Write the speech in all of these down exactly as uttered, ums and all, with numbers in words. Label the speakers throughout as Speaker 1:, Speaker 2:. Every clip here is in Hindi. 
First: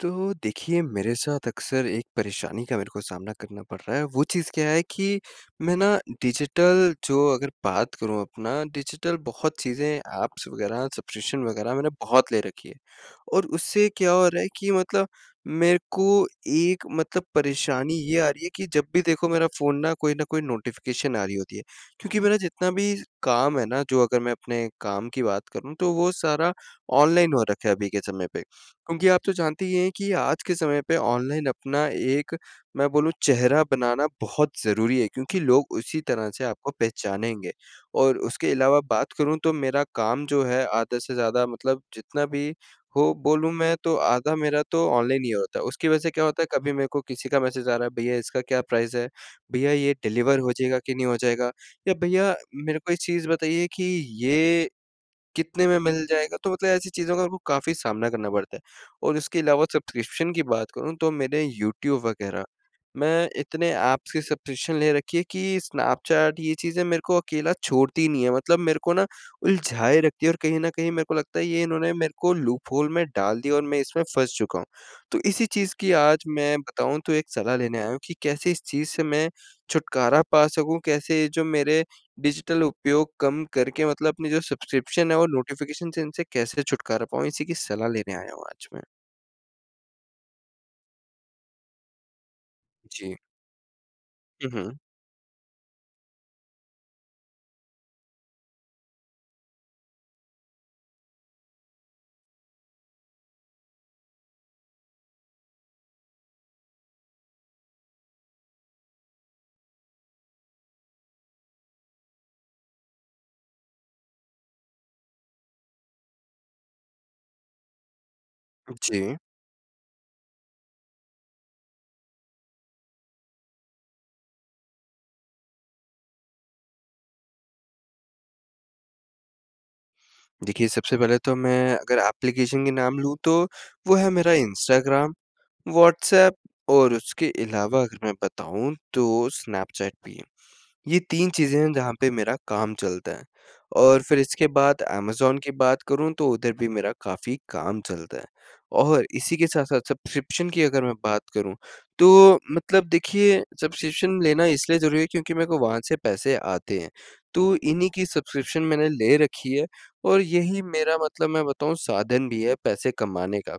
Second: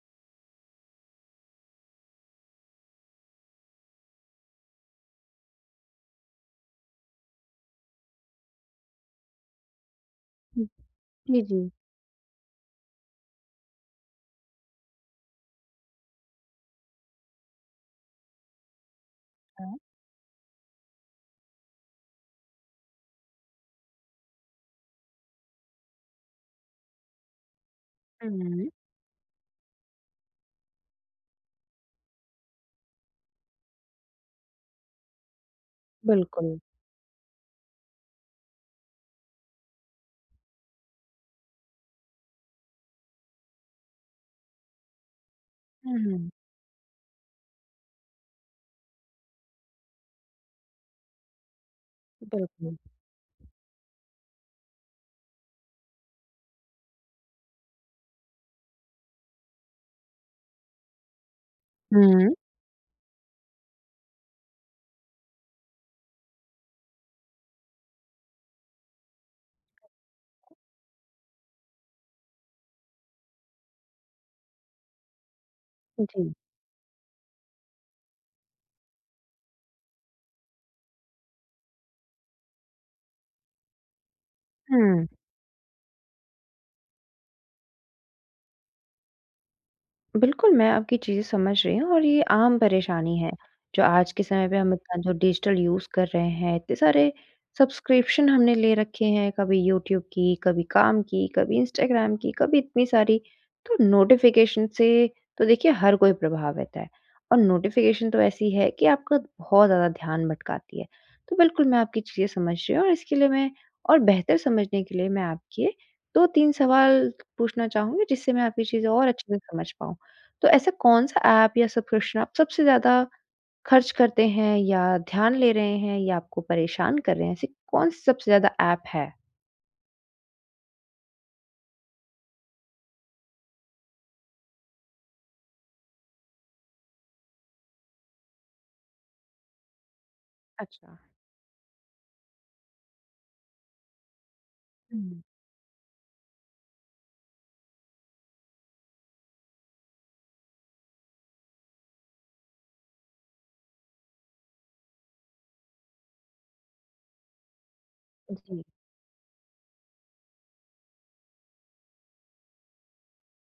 Speaker 1: तो देखिए मेरे साथ अक्सर एक परेशानी का मेरे को सामना करना पड़ रहा है, वो चीज़ क्या है कि मैं ना डिजिटल जो अगर बात करूँ अपना डिजिटल बहुत चीज़ें ऐप्स
Speaker 2: हुँ।
Speaker 1: वग़ैरह
Speaker 2: जी,
Speaker 1: सब्सक्रिप्शन
Speaker 2: जी।
Speaker 1: वग़ैरह मैंने बहुत ले रखी है और उससे क्या हो रहा है कि मतलब मेरे को एक मतलब परेशानी ये आ रही है कि जब भी देखो मेरा
Speaker 2: हाँ।
Speaker 1: फोन ना कोई ना कोई नोटिफ़िकेशन आ रही होती है, क्योंकि मेरा जितना भी काम है ना जो अगर मैं अपने काम की बात करूँ तो वो सारा ऑनलाइन हो रखा है अभी के समय पे।
Speaker 2: हुँ।
Speaker 1: क्योंकि आप तो जानती ही हैं कि आज के समय पे ऑनलाइन अपना एक, मैं बोलूँ चेहरा बनाना बहुत ज़रूरी है क्योंकि लोग उसी तरह से
Speaker 2: बिल्कुल।
Speaker 1: आपको पहचानेंगे। और उसके अलावा बात करूँ तो मेरा काम जो है आधा से ज़्यादा मतलब जितना भी हो बोलूँ मैं तो आधा मेरा तो ऑनलाइन ही होता है, उसकी वज़ह से क्या
Speaker 2: हुँ।
Speaker 1: होता है कभी मेरे को किसी का मैसेज आ रहा है भैया इसका क्या प्राइस है? भैया ये डिलीवर हो जाएगा कि नहीं हो जाएगा? या भैया
Speaker 2: बिल्कुल।
Speaker 1: मेरे को ये चीज़ बताइए कि ये कितने में मिल जाएगा तो मतलब ऐसी चीज़ों का वो काफ़ी सामना करना पड़ता है। और उसके अलावा सब्सक्रिप्शन की बात करूँ तो मेरे यूट्यूब
Speaker 2: हुँ।
Speaker 1: वग़ैरह। मैं इतने ऐप्स के सब्सक्रिप्शन ले रखी है कि स्नैपचैट ये चीज़ें मेरे को अकेला छोड़ती नहीं है। मतलब मेरे को ना, उलझाए रखती है और कहीं न कहीं मेरे को लगता है ये इन्होंने मेरे को लूप होल में डाल दिया और मैं इसमें फँस चुका हूँ। तो इसी चीज़ की
Speaker 2: हुँ,
Speaker 1: आज
Speaker 2: जी।
Speaker 1: मैं बताऊँ तो एक सलाह लेने आया हूँ कि कैसे इस चीज़ से मैं छुटकारा पा सकूँ? कैसे जो मेरे डिजिटल उपयोग कम करके मतलब अपने जो
Speaker 2: हुँ।
Speaker 1: सब्सक्रिप्शन है और नोटिफ़िकेशन से इनसे कैसे छुटकारा पाऊँ? इसी की सलाह लेने आया हूँ आज मैं।
Speaker 2: बिल्कुल, मैं आपकी चीज़ें समझ रही हूँ और ये आम
Speaker 1: जी।
Speaker 2: परेशानी है। जो आज के समय
Speaker 1: हुँ,
Speaker 2: पे हम
Speaker 1: हुँ।
Speaker 2: इतना जो डिजिटल यूज़ कर रहे हैं, इतने सारे सब्सक्रिप्शन हमने ले रखे हैं, कभी यूट्यूब की, कभी काम की, कभी इंस्टाग्राम की, कभी इतनी सारी, तो नोटिफ़िकेशन से तो देखिए हर कोई प्रभावित है। और नोटिफिकेशन तो ऐसी है कि आपका बहुत ज़्यादा ध्यान भटकाती है। तो बिल्कुल, मैं आपकी चीज़ें समझ रही हूँ, और इसके लिए मैं और बेहतर समझने के लिए मैं आपके दो तीन सवाल पूछना चाहूँगी जिससे मैं आपकी चीज़ें और
Speaker 1: जी।
Speaker 2: अच्छे से समझ पाऊँ। तो ऐसा कौन-सा ऐप या सब्सक्रिप्शन आप सबसे ज़्यादा खर्च करते हैं या ध्यान ले रहे हैं या आपको परेशान कर रहे हैं, ऐसी कौन-सी सबसे ज़्यादा ऐप है?
Speaker 1: देखिए, सबसे पहले तो मैं अगर ऐप्लीकेशन के नाम लूँ, तो वो है मेरा इंस्टाग्राम, व्हाट्सऐप, और उसके अलावा अगर मैं बताऊँ, तो स्नैपचैट भी है।
Speaker 2: अच्छा।
Speaker 1: ये तीन चीज़ें हैं जहाँ पे मेरा काम चलता है, और फिर इसके बाद
Speaker 2: हुँ।
Speaker 1: अमेज़न की बात करूँ, तो उधर भी मेरा काफ़ी काम चलता है। और इसी के साथ-साथ सब्सक्रिप्शन की अगर मैं बात करूँ, तो मतलब देखिए सब्सक्रिप्शन लेना इसलिए ज़रूरी है क्योंकि मेरे को वहाँ से पैसे आते हैं। तो इन्हीं की
Speaker 2: अ, जी।
Speaker 1: सब्सक्रिप्शन मैंने ले रखी है, और यही मेरा मतलब मैं बताऊँ साधन भी है पैसे कमाने का।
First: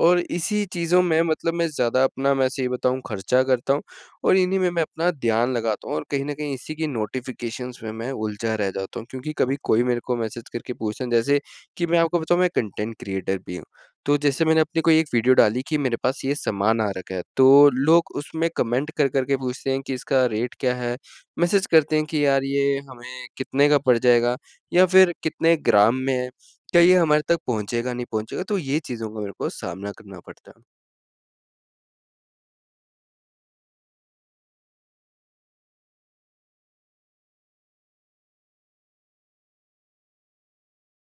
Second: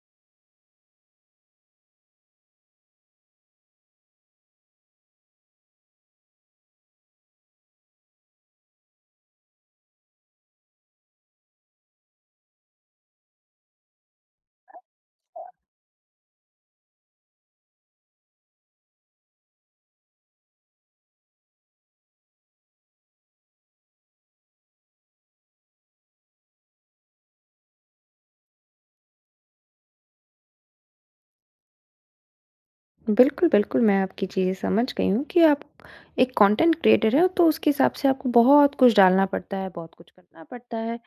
Speaker 1: और इसी चीज़ों में मतलब मैं ज़्यादा अपना मैं ये बताऊँ खर्चा करता हूँ और इन्हीं में मैं अपना ध्यान लगाता हूँ, और कहीं न कहीं इसी की नोटिफिकेशंस में मैं उलझा रह जाता हूँ क्योंकि कभी कोई मेरे को मैसेज करके पूछता, जैसे कि मैं आपको बताऊँ मैं कॉन्टेंट क्रिएटर भी हूँ। तो जैसे मैंने अपने कोई एक वीडियो
Speaker 2: अच्छा।
Speaker 1: डाली कि मेरे पास ये सामान आ रखा है, तो लोग उसमें कमेंट कर-कर के पूछते हैं कि इसका रेट क्या है, मैसेज करते हैं कि, "यार, ये हमें कितने का पड़ जाएगा, या फिर कितने ग्राम में है, क्या ये हमारे तक पहुँचेगा, नहीं पहुँचेगा?" तो ये चीज़ों का मेरे को सामना करना पड़ता है।
Speaker 2: बिल्कुल, बिल्कुल, मैं आपकी चीज़ें समझ गई हूँ कि आप एक कॉन्टेंट क्रिएटर हैं तो उसके हिसाब से आपको बहुत कुछ डालना पड़ता है, बहुत कुछ करना पड़ता है।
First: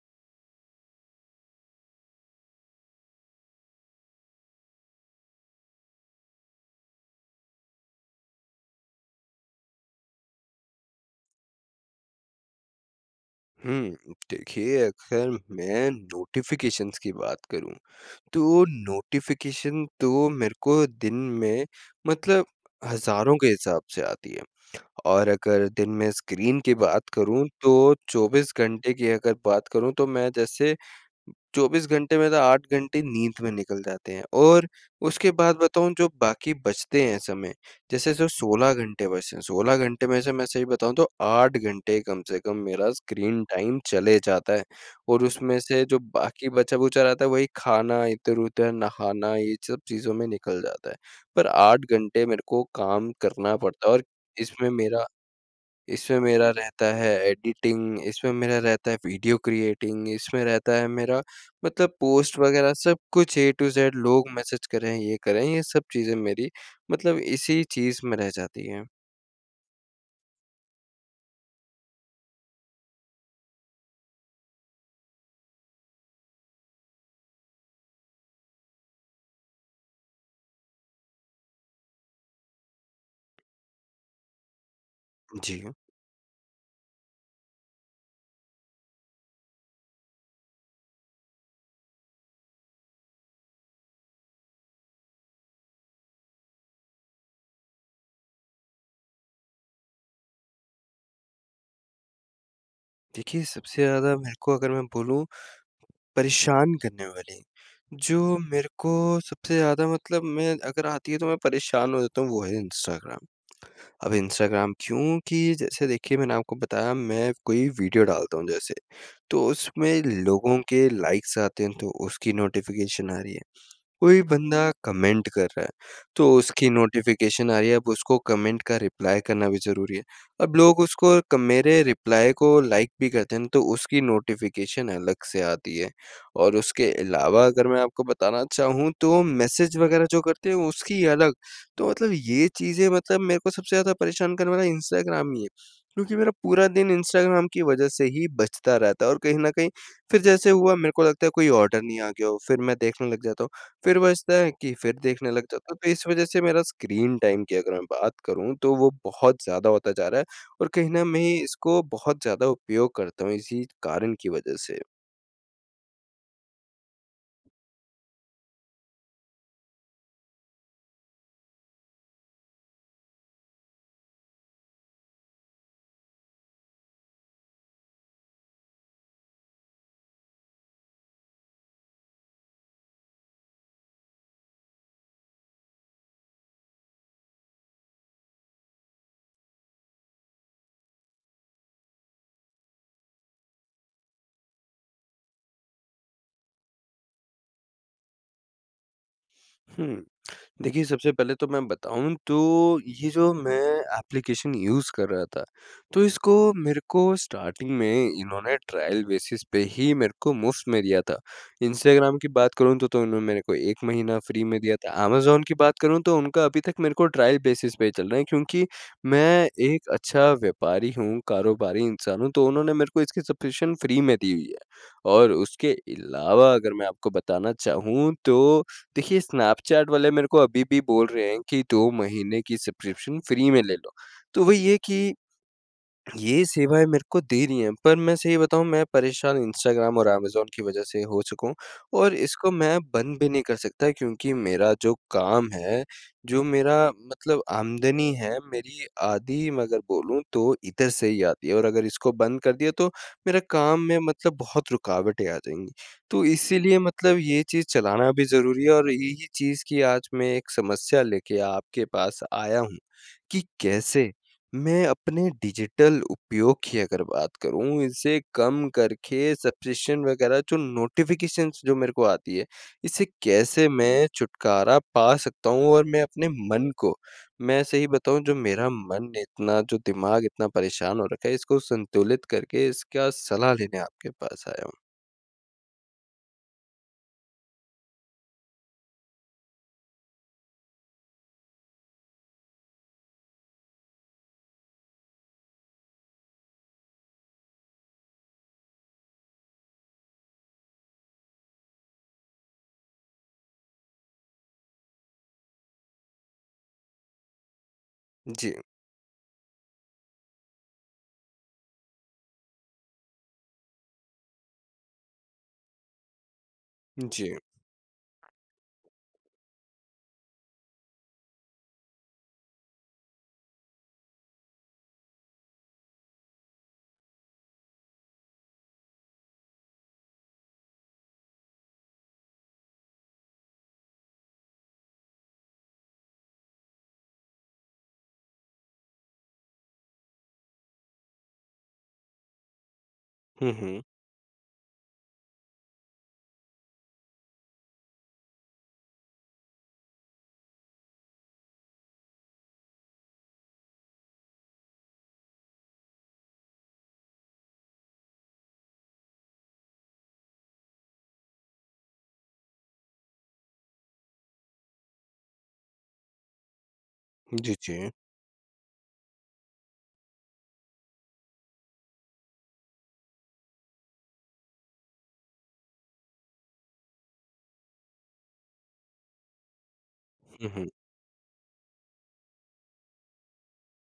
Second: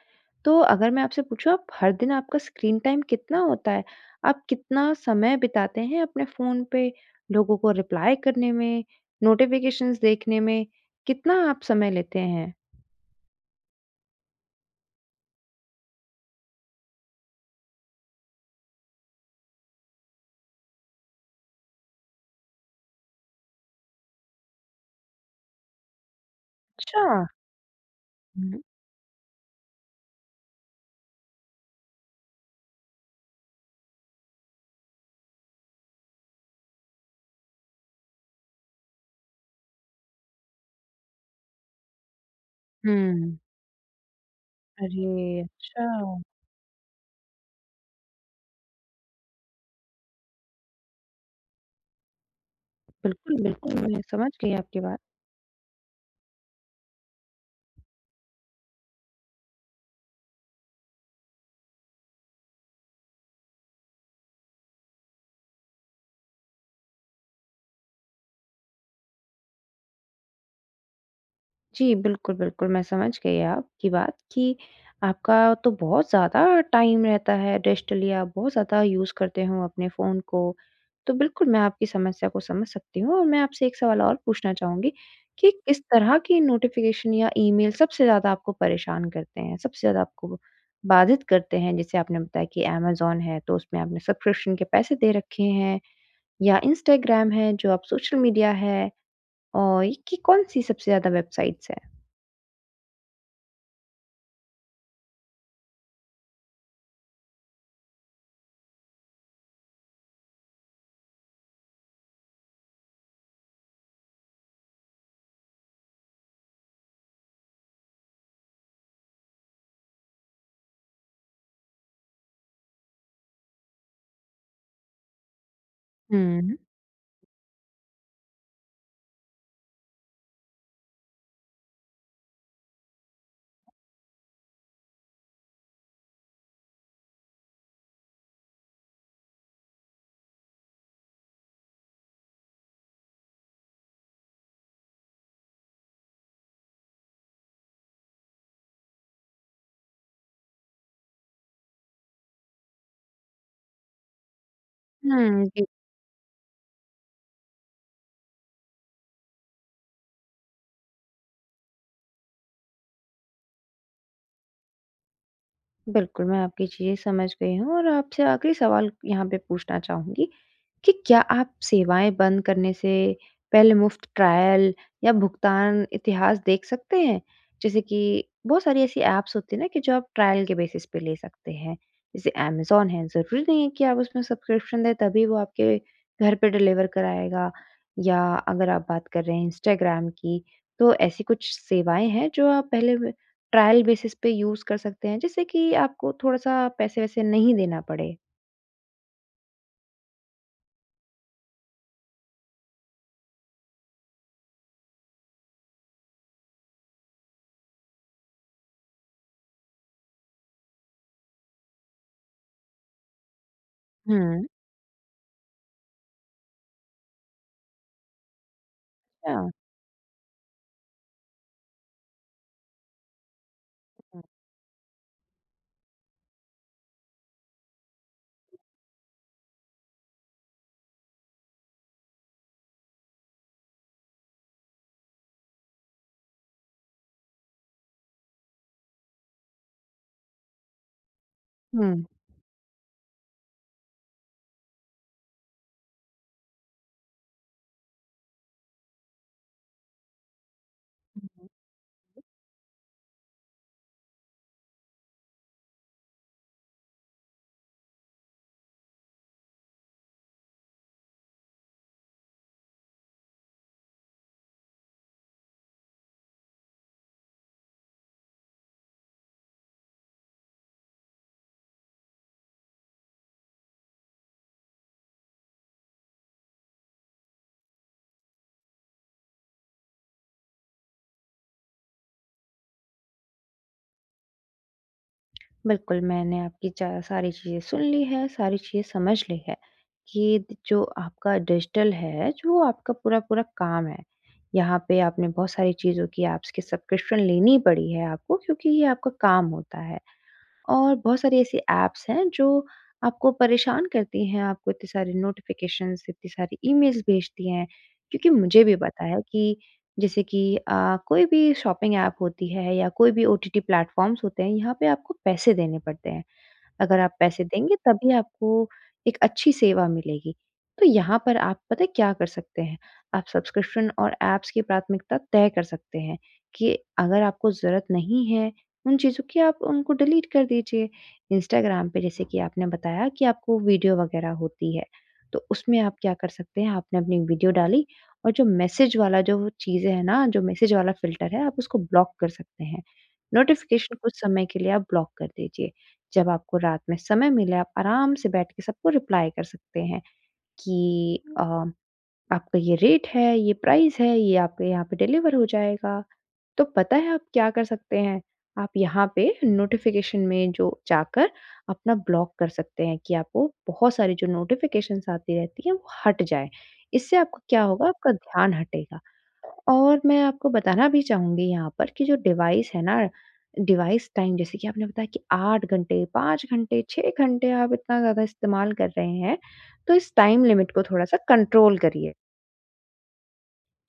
Speaker 2: तो अगर मैं आपसे पूछूँ आप हर दिन आपका स्क्रीन टाइम कितना होता है? आप कितना समय बिताते हैं अपने फोन पे लोगों को रिप्लाई करने में, नोटिफ़िकेशंस देखने में? कितना आप समय लेते हैं?
Speaker 1: हुँ देखिए अगर मैं नोटिफ़िकेशंस की बात करूँ, तो नोटिफ़िकेशन तो मेरे को दिन में मतलब हज़ारों के हिसाब से आती है। और अगर दिन में स्क्रीन की बात
Speaker 2: अच्छा।
Speaker 1: करूँ तो चौबीस
Speaker 2: हुँ।
Speaker 1: घंटे की अगर बात करूँ तो मैं जैसे चौबीस घंटे में तो आठ घंटे नींद में निकल जाते हैं और उसके बाद बताऊँ जो बाकी बचते हैं समय, जैसे जो सोलह घंटे बचे हैं, सोलह घंटे में से मैं सही बताऊँ तो आठ घंटे कम से कम मेरा
Speaker 2: हुँ।
Speaker 1: स्क्रीन टाइम चले जाता है और
Speaker 2: अरे,
Speaker 1: उसमें से जो
Speaker 2: अच्छा।
Speaker 1: बाकी बचा-खुचा रहता है वही खाना इधर-उधर नहाना ये सब चीज़ों में निकल जाता है, पर आठ घंटे मेरे को काम
Speaker 2: बिल्कुल,
Speaker 1: करना
Speaker 2: बिल्कुल।
Speaker 1: पड़ता है
Speaker 2: मैं
Speaker 1: और
Speaker 2: समझ गई
Speaker 1: इसमें
Speaker 2: आपकी बात।
Speaker 1: मेरा इसमें मेरा रहता है एडिटिंग इसमें मेरा रहता है वीडियो क्रिएटिंग इसमें रहता है मेरा मतलब पोस्ट वगैरह सब कुछ ए टू ज़ेड लोग मैसेज कर रहे हैं। ये कर रहे हैं ये सब चीज़ें मेरी मतलब इसी चीज़ में रह जाती हैं।
Speaker 2: जी, बिल्कुल, बिल्कुल। मैं समझ गई आपकी बात कि आपका तो बहुत ज़्यादा टाइम रहता है डेस्टिलिया, बहुत ज़्यादा यूज़ करते हो अपने फ़ोन को। तो बिल्कुल, मैं आपकी समस्या को समझ सकती हूँ, और मैं आपसे एक सवाल और पूछना चाहूँगी कि
Speaker 1: जी।
Speaker 2: किस तरह की नोटिफ़िकेशन या ईमेल सबसे ज़्यादा आपको परेशान करते हैं, सबसे ज़्यादा आपको बाधित करते हैं? जैसे आपने बताया कि अमेज़न है, तो उसमें आपने सब्सक्रिप्शन के पैसे दे रखे हैं, या इंस्टाग्राम है जो आप सोशल मीडिया है, और ये की कौन-सी सबसे ज़्यादा वेबसाइट्स हैं?
Speaker 1: देखिए, सबसे ज़्यादा मेरे को अगर मैं बोलूँ परेशान करने वाली, जो मेरे को सबसे ज़्यादा मतलब मैं अगर आती है तो मैं परेशान हो जाता हूँ, वो है इंस्टाग्राम। अब इंस्टाग्राम क्योंकि जैसे देखिए मैंने आपको बताया मैं कोई वीडियो डालता हूँ जैसे, तो उसमें लोगों के लाइक्स आते हैं, तो उसकी नोटिफ़िकेशन आ रही है। कोई बंदा कमेंट कर रहा है, तो
Speaker 2: हुँ।
Speaker 1: उसकी नोटिफिकेशन आ रही है, अब उसको कमेंट का रिप्लाई करना भी ज़रूरी है। अब लोग उसको क मेरे रिप्लाई को लाइक भी करते हैं ना, तो उसकी नोटिफ़िकेशन अलग से आती है। और उसके अलावा अगर मैं आपको बताना चाहूँ, तो मैसेज वग़ैरह जो करते हैं, उसकी अलग। तो मतलब ये चीज़ें मतलब मेरे को सबसे ज़्यादा परेशान करने वाला इंस्टाग्राम ही है क्योंकि मेरा पूरा दिन इंस्टाग्राम की वज़ह से ही बजता रहता है। और कहीं न कहीं, फिर जैसे हुआ मेरे को लगता है कोई ऑर्डर नहीं आ गया, फिर मैं देखने लग जाता हूँ, फिर बजता है कि फिर देखने लग
Speaker 2: हुँ, जी।
Speaker 1: जाता हूँ। तो इस वजह से मेरा स्क्रीन टाइम की अगर मैं बात करूँ, तो वो बहुत ज़्यादा होता जा रहा है, और कहीं ना मैं इसको बहुत ज़्यादा उपयोग करता हूँ, इसी कारण की वजह से।
Speaker 2: बिल्कुल, मैं आपकी चीज़ें समझ गई हूँ और आपसे आख़िरी सवाल यहाँ पे पूछना चहूँगी, कि क्या आप सेवाएँ बंद करने से पहले मुफ़्त ट्रायल, या भुगतान इतिहास देख सकते हैं? जैसे कि बहुत सारी ऐसी ऐप्स होती हैं ना कि जो आप ट्रायल बेसिस पे ले सकते हैं, जैसे अमेज़न है ज़रूरी नहीं है कि आप उसमें सब्सक्रिप्शन ले तभी वो आपके घर पे डिलीवर कराएगा। या अगर आप बात कर रहे हैं इंस्टाग्राम की, तो ऐसी कुछ सेवाएँ हैं जो आप पहले वे ट्रायल बेसिस पे यूज़ कर सकते हैं जिससे कि आपको थोड़ा-सा पैसे-वैसे नहीं देना पड़े।
Speaker 1: हुँ। देखिए सबसे पहले तो मैं बताऊँ तो ये जो मैं एप्लीकेशन यूज़ कर रहा था, तो इसको मेरे को स्टार्टिंग में इन्होंने ट्रायल बेसिस पे ही मेरे को मुफ़्त में दिया था। इंस्टाग्राम की बात करूँ तो तो इन्होंने मेरे को एक महीना
Speaker 2: हुँ।
Speaker 1: फ्री में दिया था, अमेज़न की बात करूँ तो उनका अभी तक मेरे को ट्रायल बेसिस पे ही चल रहा है क्योंकि मैं
Speaker 2: हाँ।
Speaker 1: एक अच्छा व्यापारी हूँ, कारोबारी इंसान हूँ तो उन्होंने मेरे को इसकी सब्सक्रिप्शन फ्री में दी हुई है। और उसके अलावा अगर मैं आपको बताना चाहूँ तो देखिए स्नैपचैट वाले मेरे को अभी भी बोल रहे हैं कि दो महीने की सब्सक्रिप्शन फ्री में ले लो। तो वही है कि, ये सेवाएँ मेरे को दे रही हैं पर मैं सही बताऊँ मैं परेशान इंस्टाग्राम और अमेज़न की वजह से हो चुका हूँ।
Speaker 2: हुँ।
Speaker 1: और इसको मैं बंद भी नहीं कर सकता क्योंकि मेरा जो काम है, जो मेरा मतलब आमदनी है मेरी आधी मगर बोलूँ तो इधर से ही आती है और अगर इसको बंद कर दिया तो मेरा काम में मतलब बहुत रुकावटें आ जाएँगी। तो इसीलिए मतलब ये चीज़ चलाना भी ज़रूरी है और यही चीज़ की आज मैं एक समस्या लेके आपके पास आया हूँ, कि कैसे, मैं अपने डिजिटल उपयोग की अगर बात करूँ इसे कम करके सब्सक्रिप्शन वगैरह जो नोटिफ़िकेशंस जो मेरे को आती है, इसे कैसे मैं छुटकारा पा सकता हूँ? और मैं अपने मन को, मैं सही बताऊँ जो मेरा मन इतना जो दिमाग इतना परेशान हो रखा है इसको संतुलित करके इसका सलाह लेने आपके पास आया हूँ।
Speaker 2: बिल्कुल, मैंने आपकी चा सारी चीज़ें सुन ली हैं, सारी चीज़ें समझ ली हैं कि त जो आपका डिजिटल है, जो आपका पूरा-पूरा काम है, यहाँ पे आपने बहुत सारी चीज़ों की, ऐप्स की सब्सक्रिप्शन लेनी पड़ी है आपको क्योंकि ये आपका काम होता है। और बहुत सारी ऐसी ऐप्स हैं जो आपको परेशान करती हैं, आपको इतने सारे नोटिफिकेशन्स, इतनी सारे ईमेल्स भेजती हैं क्योंकि
Speaker 1: जी।
Speaker 2: मुझे भी पता है कि जैसे कि अ, कोई भी शॉपिंग ऐप होती है या कोई भी ओटीटी प्लेटफॉर्म्स होते हैं, यहाँ पे आपको पैसे देने पड़ते हैं। अगर आप
Speaker 1: जी।
Speaker 2: पैसे देंगे, तभी आपको एक अच्छी सेवा मिलेगी। तो यहाँ पर आप पता है क्या कर सकते हैं, आप सब्सक्रिप्शन और ऐप्स की प्राथमिकता तय कर सकते हैं कि अगर आपको ज़रूरत नहीं है उन चीज़ों की, आप उनको डिलीट कर दीजिए। इंस्टाग्राम पे जैसे कि आपने बताया कि आपको वीडियो वगैरह होती है, तो उसमें आप क्या कर सकते हैं, आपने अपनी एक वीडियो डाली, और जो मैसेज वाला जो वो चीज़ें हैं ना, जो मैसेज वाला फ़िल्टर है, आप उसको ब्लॉक कर सकते हैं।
Speaker 1: हुँ, हुँ।
Speaker 2: नोटिफ़िकेशन कुछ समय के लिए आप ब्लॉक कर दीजिए। जब आपको रात में समय मिले, आप आराम से बैठ के सबको रिप्लाई कर सकते हैं कि अ, आपका ये रेट है, ये प्राइस है, ये आपके यहाँ पे डिलीवर हो जाएगा। तो पता है आप क्या कर सकते हैं, आप यहाँ पे नोटिफ़िकेशन में जो जाकर अपना ब्लॉक कर सकते हैं कि आपको बहुत सारी जो नोटिफ़िकेशंस आती रहती हैं, वो हट जाएँ। इससे आपका
Speaker 1: जी,
Speaker 2: क्या होगा,
Speaker 1: जी।
Speaker 2: आपका ध्यान हटेगा। और मैं आपको बताना भी चाहूँगी यहाँ पर कि जो डिवाइस है ना, डिवाइस टाइम जैसे कि आपने बताया कि आठ घंटे, पाँच घंटे, छः घंटे, आप इतना ज़्यादा इस्तेमाल कर रहे हैं, तो इस टाइम
Speaker 1: हुँ, हुँ।
Speaker 2: लिमिट को थोड़ा-सा कंट्रोल करिए।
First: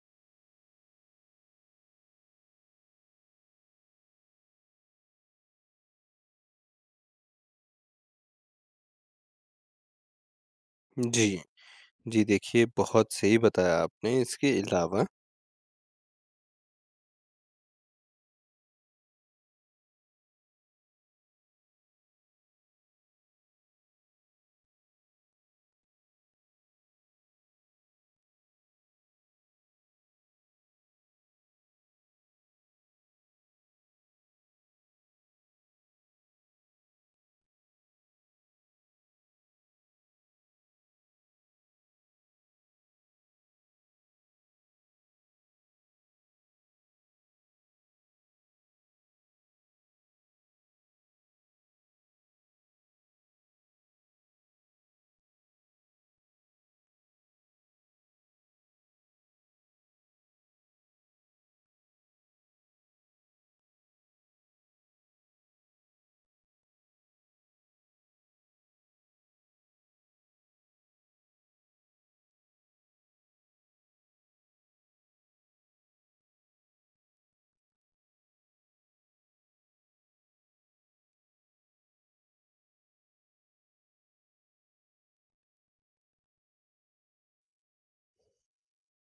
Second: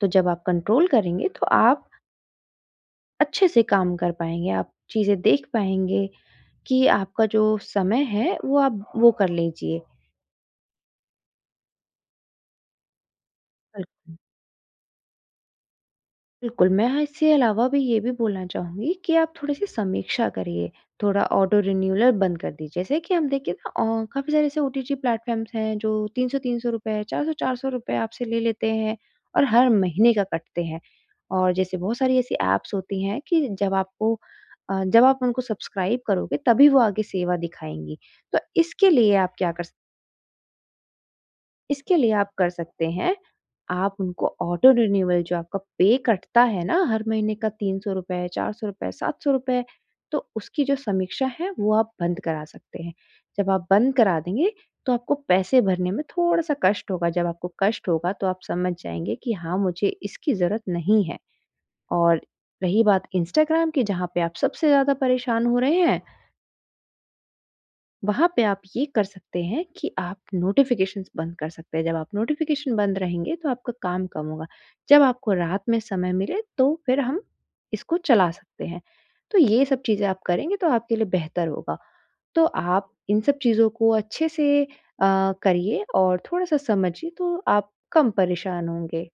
Speaker 2: तो जब आप कंट्रोल करेंगे, तो आप अच्छे से काम कर पाएँगे, आप चीज़ें देख पाएँगे, कि आपका जो समय है वो आप वो कर लीजिए।
Speaker 1: जी। जी, देखिए बहुत सही बताया
Speaker 2: बिल्कुल।
Speaker 1: आपने इसके अलावा
Speaker 2: बिल्कुल, मैं हाँ इससे अलावा भी ये भी बोलना चाहूँगी कि आप थोड़ी-सी समीक्षा करिए, थोड़ा ऑटो रिन्यूअल बंद कर दीजिए, जैसे कि हम देखिए ना अ, काफ़ी सारे ऐसे ओटीटी प्लेटफ़ॉर्म्स हैं, जो तीन सौ तीन सौ रुपए, चार सौ चार सौ रुपए आपसे ले लेते हैं और हर महीने का कटते हैं। और जैसे बहुत सारी ऐसी ऐप्स होती हैं कि, जब आपको अ, जब आप उनको सब्सक्राइब करोगे, तभी वो आगे सेवा दिखाएँगी। तो इसके लिए आप क्या कर स इसके लिए आप कर सकते हैं, आप उनको ऑटो रिन्यूअल जो आपका पे कटता है ना, हर महीने का तीन सौ रुपए, चार सौ रुपए, सात सौ रुपए, तो उसकी जो समीक्षा है, वो आप बंद करा सकते हैं। जब आप बंद करा देंगे, तो आपको पैसे भरने में थोड़ा-सा कष्ट होगा, जब आपको कष्ट होगा, तो आप समझ जाएँगे कि हाँ, मुझे इसकी ज़रूरत नहीं है। और रही बात इंस्टाग्राम की, जहाँ पे आप सबसे ज़्यादा परेशान हो रहे हैं वहाँ पे आप ये कर सकते हैं कि आप नोटिफ़िकेशंस बंद कर सकते हैं, जब आप नोटिफ़िकेशन बंद रहेंगे, तो आपका काम कम होगा, जब आपको रात में समय मिले, तो फिर हम इसको चला सकते हैं, तो ये सब चीज़ें आप करेंगे, तो आपके लिए बेहतर होगा। तो आप इन सब चीज़ों को अच्छे से अ, करिए और थोड़ा-सा समझिए, तो आप कम परेशान होंगे।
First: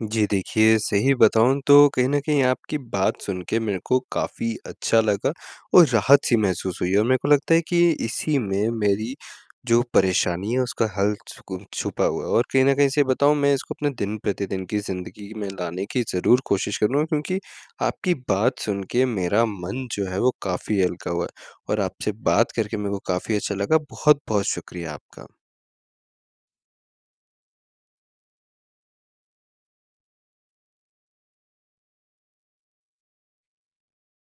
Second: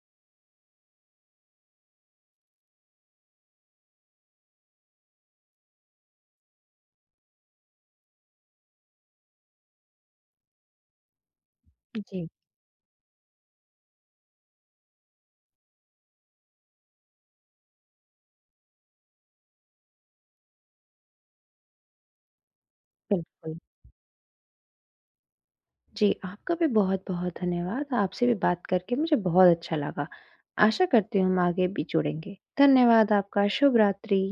Speaker 1: जी, देखिए सही बताऊँ तो कहीं न कहीं आपकी बात सुन के मेरे को काफ़ी अच्छा लगा और राहत सी महसूस हुई है और मेरे को लगता है कि इसी में मेरी, जो परेशानी है, उसका हल छुकू छुपा हुआ
Speaker 2: जी।
Speaker 1: है और कहीं न कहीं सही बताऊँ, मैं इसको अपने दिन-प्रतिदिन की ज़िंदगी में लाने की ज़रूर कोशिश करूँगा, क्योंकि आपकी बात सुन के मेरा मन जो है, वो काफ़ी हल्का हुआ है और आपसे बात करके मेरे को काफ़ी अच्छा
Speaker 2: बिल्कुल।
Speaker 1: लगा। बहुत-बहुत शुक्रिया आपका।
Speaker 2: जी, आपका भी बहुत-बहुत धन्यवाद, आपसे भी बात करके मुझे बहुत अच्छा लगा, आशा करती हूँ हम आगे भी जुड़ेंगे। धन्यवाद आपका, शुभ रात्रि।